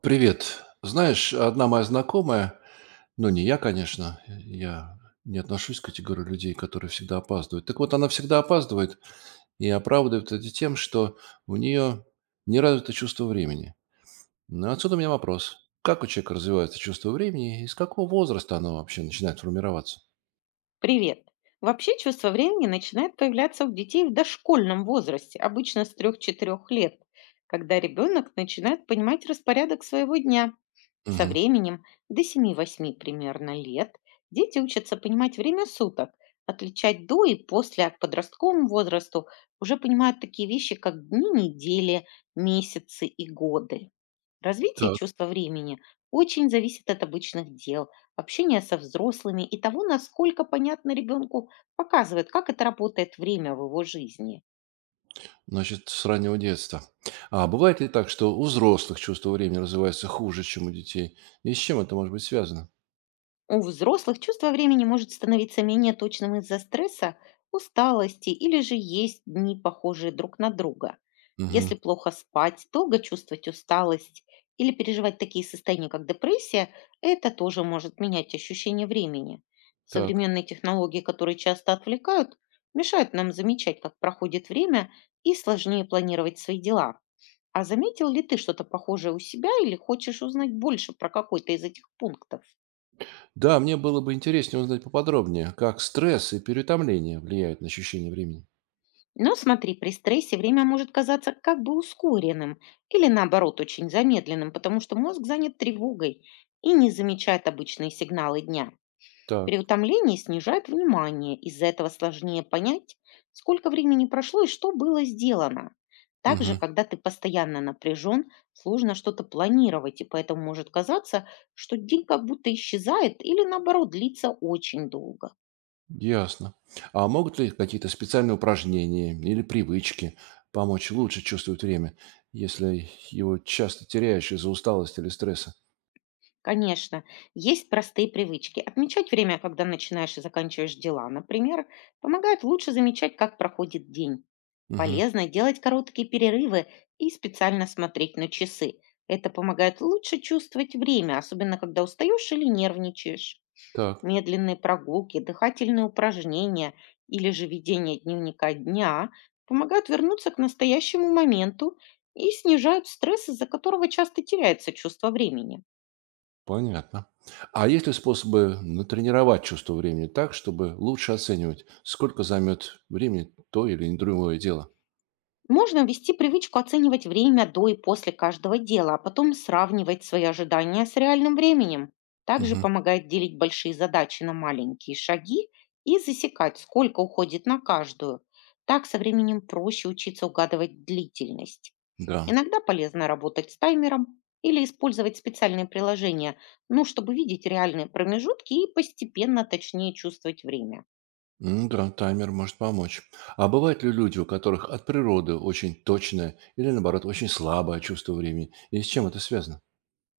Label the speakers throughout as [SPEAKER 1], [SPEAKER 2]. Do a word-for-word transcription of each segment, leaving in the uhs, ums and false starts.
[SPEAKER 1] Привет. Знаешь, одна моя знакомая, ну не я, конечно, я не отношусь к категории людей, которые всегда опаздывают. Так вот, она всегда опаздывает и оправдывает это тем, что у нее не развито чувство времени. Ну, отсюда у меня вопрос. Как у человека развивается чувство времени и с какого возраста оно вообще начинает формироваться?
[SPEAKER 2] Привет! Вообще чувство времени начинает появляться у детей в дошкольном возрасте, обычно с трёх-четырёх лет, когда ребенок начинает понимать распорядок своего дня. Со
[SPEAKER 1] Мгм.
[SPEAKER 2] временем, до семи-восьми примерно лет, дети учатся понимать время суток, отличать до и после, а к подростковому возрасту уже понимают такие вещи, как дни, недели, месяцы и годы. Развитие
[SPEAKER 1] Так,
[SPEAKER 2] чувства времени очень зависит от обычных дел, общение со взрослыми и того, насколько понятно ребенку показывает, как это работает время в его жизни.
[SPEAKER 1] значит, с раннего детства. А бывает ли так, что у взрослых чувство времени развивается хуже, чем у детей? И с чем это может быть связано?
[SPEAKER 2] У взрослых чувство времени может становиться менее точным из-за стресса, усталости или же есть дни, похожие друг на друга.
[SPEAKER 1] Мгм.
[SPEAKER 2] Если плохо спать, долго чувствовать усталость или переживать такие состояния, как депрессия, это тоже может менять ощущение времени.
[SPEAKER 1] Так.
[SPEAKER 2] Современные технологии, которые часто отвлекают, мешают нам замечать, как проходит время, и сложнее планировать свои дела. А заметил ли ты что-то похожее у себя или хочешь узнать больше про какой-то из этих пунктов?
[SPEAKER 1] Да, мне было бы интереснее узнать поподробнее, как стресс и переутомление влияют на ощущение времени.
[SPEAKER 2] Но смотри, при стрессе время может казаться как бы ускоренным или наоборот очень замедленным, потому что мозг занят тревогой и не замечает обычные сигналы дня.
[SPEAKER 1] Так,
[SPEAKER 2] Переутомление снижает внимание, из-за этого сложнее понять, сколько времени прошло и что было сделано.
[SPEAKER 1] мгм,
[SPEAKER 2] Также, когда ты постоянно напряжен, сложно что-то планировать, и поэтому может казаться, что день как будто исчезает или наоборот длится очень долго.
[SPEAKER 1] ясно. А могут ли какие-то специальные упражнения или привычки помочь лучше чувствовать время, если его часто теряешь из-за усталости или стресса?
[SPEAKER 2] Конечно, есть простые привычки. Отмечать время, когда начинаешь и заканчиваешь дела, например, помогает лучше замечать, как проходит день.
[SPEAKER 1] Мгм,
[SPEAKER 2] Полезно делать короткие перерывы и специально смотреть на часы. Это помогает лучше чувствовать время, особенно когда устаешь или нервничаешь.
[SPEAKER 1] так,
[SPEAKER 2] Медленные прогулки, дыхательные упражнения или же ведение дневника дня помогают вернуться к настоящему моменту и снижают стресс, из-за которого часто теряется чувство времени.
[SPEAKER 1] понятно. А есть ли способы натренировать чувство времени так, чтобы лучше оценивать, сколько займет времени то или другое дело?
[SPEAKER 2] Можно ввести привычку оценивать время до и после каждого дела, а потом сравнивать свои ожидания с реальным временем. Также
[SPEAKER 1] Мгм,
[SPEAKER 2] помогает делить большие задачи на маленькие шаги и засекать, сколько уходит на каждую. Так со временем проще учиться угадывать длительность.
[SPEAKER 1] да.
[SPEAKER 2] Иногда полезно работать с таймером или использовать специальные приложения, ну, чтобы видеть реальные промежутки и постепенно точнее чувствовать время.
[SPEAKER 1] М, да, таймер может помочь. А бывают ли люди, у которых от природы очень точное или, наоборот, очень слабое чувство времени? И с чем это связано?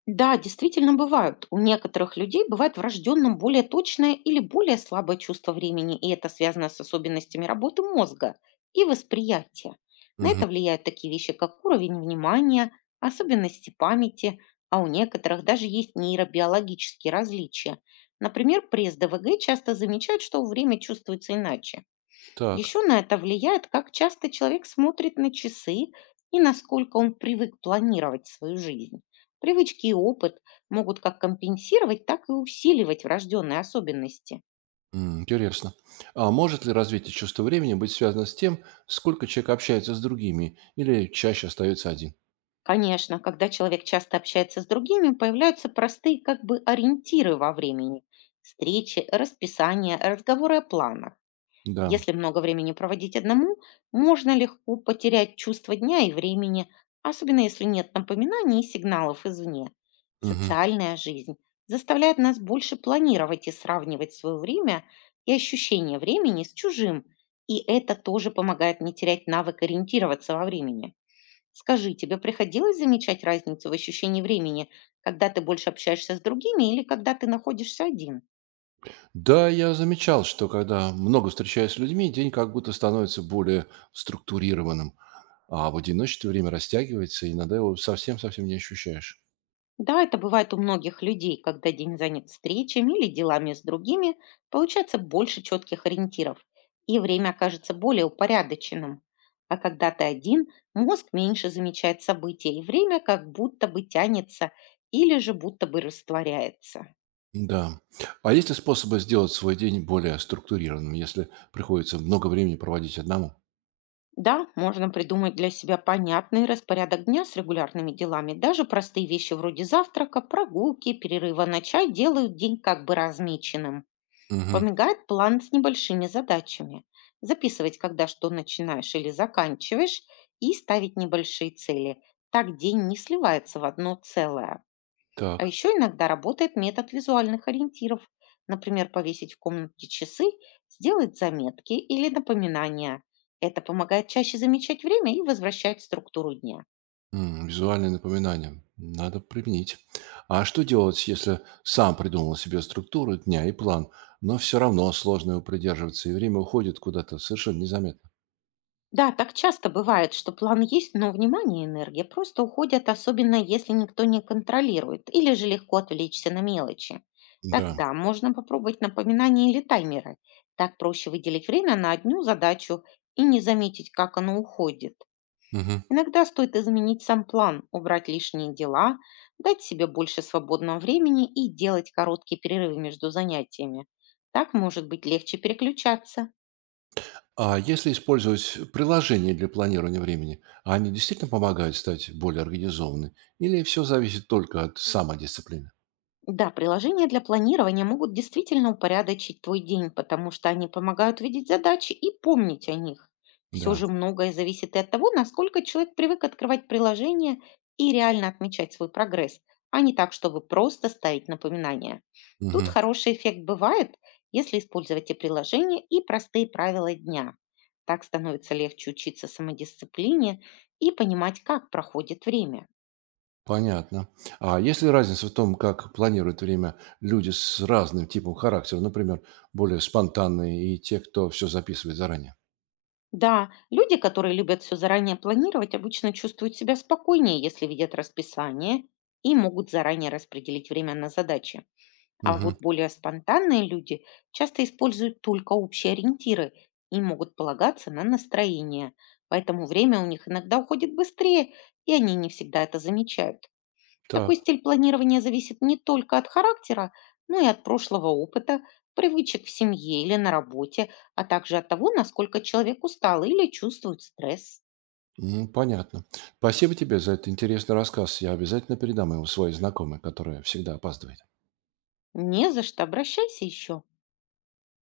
[SPEAKER 2] Да, действительно бывают. У некоторых людей бывает врожденным более точное или более слабое чувство времени, и это связано с особенностями работы мозга и восприятия. На
[SPEAKER 1] Мгм.
[SPEAKER 2] это влияют такие вещи, как уровень внимания, особенности памяти, а у некоторых даже есть нейробиологические различия. Например, при С Д В Г часто замечают, что время чувствуется иначе.
[SPEAKER 1] Так,
[SPEAKER 2] Еще на это влияет, как часто человек смотрит на часы и насколько он привык планировать свою жизнь. Привычки и опыт могут как компенсировать, так и усиливать врожденные особенности.
[SPEAKER 1] м, интересно. А может ли развитие чувства времени быть связано с тем, сколько человек общается с другими или чаще остается один?
[SPEAKER 2] Конечно, когда человек часто общается с другими, появляются простые как бы ориентиры во времени. Встречи, расписание, разговоры о планах.
[SPEAKER 1] Да.
[SPEAKER 2] Если много времени проводить одному, можно легко потерять чувство дня и времени, особенно если нет напоминаний и сигналов извне.
[SPEAKER 1] Мгм.
[SPEAKER 2] Социальная жизнь заставляет нас больше планировать и сравнивать свое время и ощущение времени с чужим, и это тоже помогает не терять навык ориентироваться во времени. Скажи, тебе приходилось замечать разницу в ощущении времени, когда ты больше общаешься с другими или когда ты находишься один?
[SPEAKER 1] Да, я замечал, что когда много встречаюсь с людьми, день как будто становится более структурированным, а в одиночестве время растягивается, и иногда его совсем-совсем не ощущаешь.
[SPEAKER 2] Да, это бывает у многих людей, когда день занят встречами или делами с другими, получается больше четких ориентиров, и время окажется более упорядоченным. А когда ты один, мозг меньше замечает события, и время как будто бы тянется или же будто бы растворяется.
[SPEAKER 1] Да. А есть ли способы сделать свой день более структурированным, если приходится много времени проводить одному?
[SPEAKER 2] Да, можно придумать для себя понятный распорядок дня с регулярными делами. Даже простые вещи вроде завтрака, прогулки, перерыва на чай делают день как бы размеченным.
[SPEAKER 1] Мгм.
[SPEAKER 2] Помогает план с небольшими задачами. Записывать, когда что начинаешь или заканчиваешь, и ставить небольшие цели. Так день не сливается в одно целое. А
[SPEAKER 1] Так.
[SPEAKER 2] еще иногда работает метод визуальных ориентиров. Например, повесить в комнате часы, сделать заметки или напоминания. Это помогает чаще замечать время и возвращать структуру дня.
[SPEAKER 1] М, визуальные напоминания. Надо применить. А что делать, если сам придумал себе структуру дня и план, но все равно сложно его придерживаться, и время уходит куда-то совершенно незаметно?
[SPEAKER 2] Да, так часто бывает, что план есть, но внимание и энергия просто уходят, особенно если никто не контролирует или же легко отвлечься на мелочи.
[SPEAKER 1] Да.
[SPEAKER 2] Тогда можно попробовать напоминания или таймеры. Так проще выделить время на одну задачу и не заметить, как оно уходит.
[SPEAKER 1] Мгм.
[SPEAKER 2] Иногда стоит изменить сам план, убрать лишние дела, дать себе больше свободного времени и делать короткие перерывы между занятиями. Так может быть легче переключаться.
[SPEAKER 1] А если использовать приложение для планирования времени, а они действительно помогают стать более организованной? Или все зависит только от самодисциплины?
[SPEAKER 2] Да, приложения для планирования могут действительно упорядочить твой день, потому что они помогают видеть задачи и помнить о них. Все
[SPEAKER 1] Да.
[SPEAKER 2] же многое зависит и от того, насколько человек привык открывать приложения и реально отмечать свой прогресс, а не так, чтобы просто ставить напоминания. Тут
[SPEAKER 1] Мгм.
[SPEAKER 2] хороший эффект бывает, если использовать и приложения, и простые правила дня. Так становится легче учиться самодисциплине и понимать, как проходит время.
[SPEAKER 1] Понятно. А есть ли разница в том, как планируют время люди с разным типом характера, например, более спонтанные и те, кто все записывает заранее?
[SPEAKER 2] Да, люди, которые любят все заранее планировать, обычно чувствуют себя спокойнее, если видят расписание и могут заранее распределить время на задачи. А
[SPEAKER 1] Мгм.
[SPEAKER 2] вот более спонтанные люди часто используют только общие ориентиры и могут полагаться на настроение. Поэтому время у них иногда уходит быстрее, и они не всегда это замечают. Такой
[SPEAKER 1] Так,
[SPEAKER 2] стиль планирования зависит не только от характера, но и от прошлого опыта, привычек в семье или на работе, а также от того, насколько человек устал или чувствует стресс.
[SPEAKER 1] м, понятно. Спасибо тебе за этот интересный рассказ. Я обязательно передам его своей знакомой, которая всегда опаздывает.
[SPEAKER 2] Не за что, обращайся еще.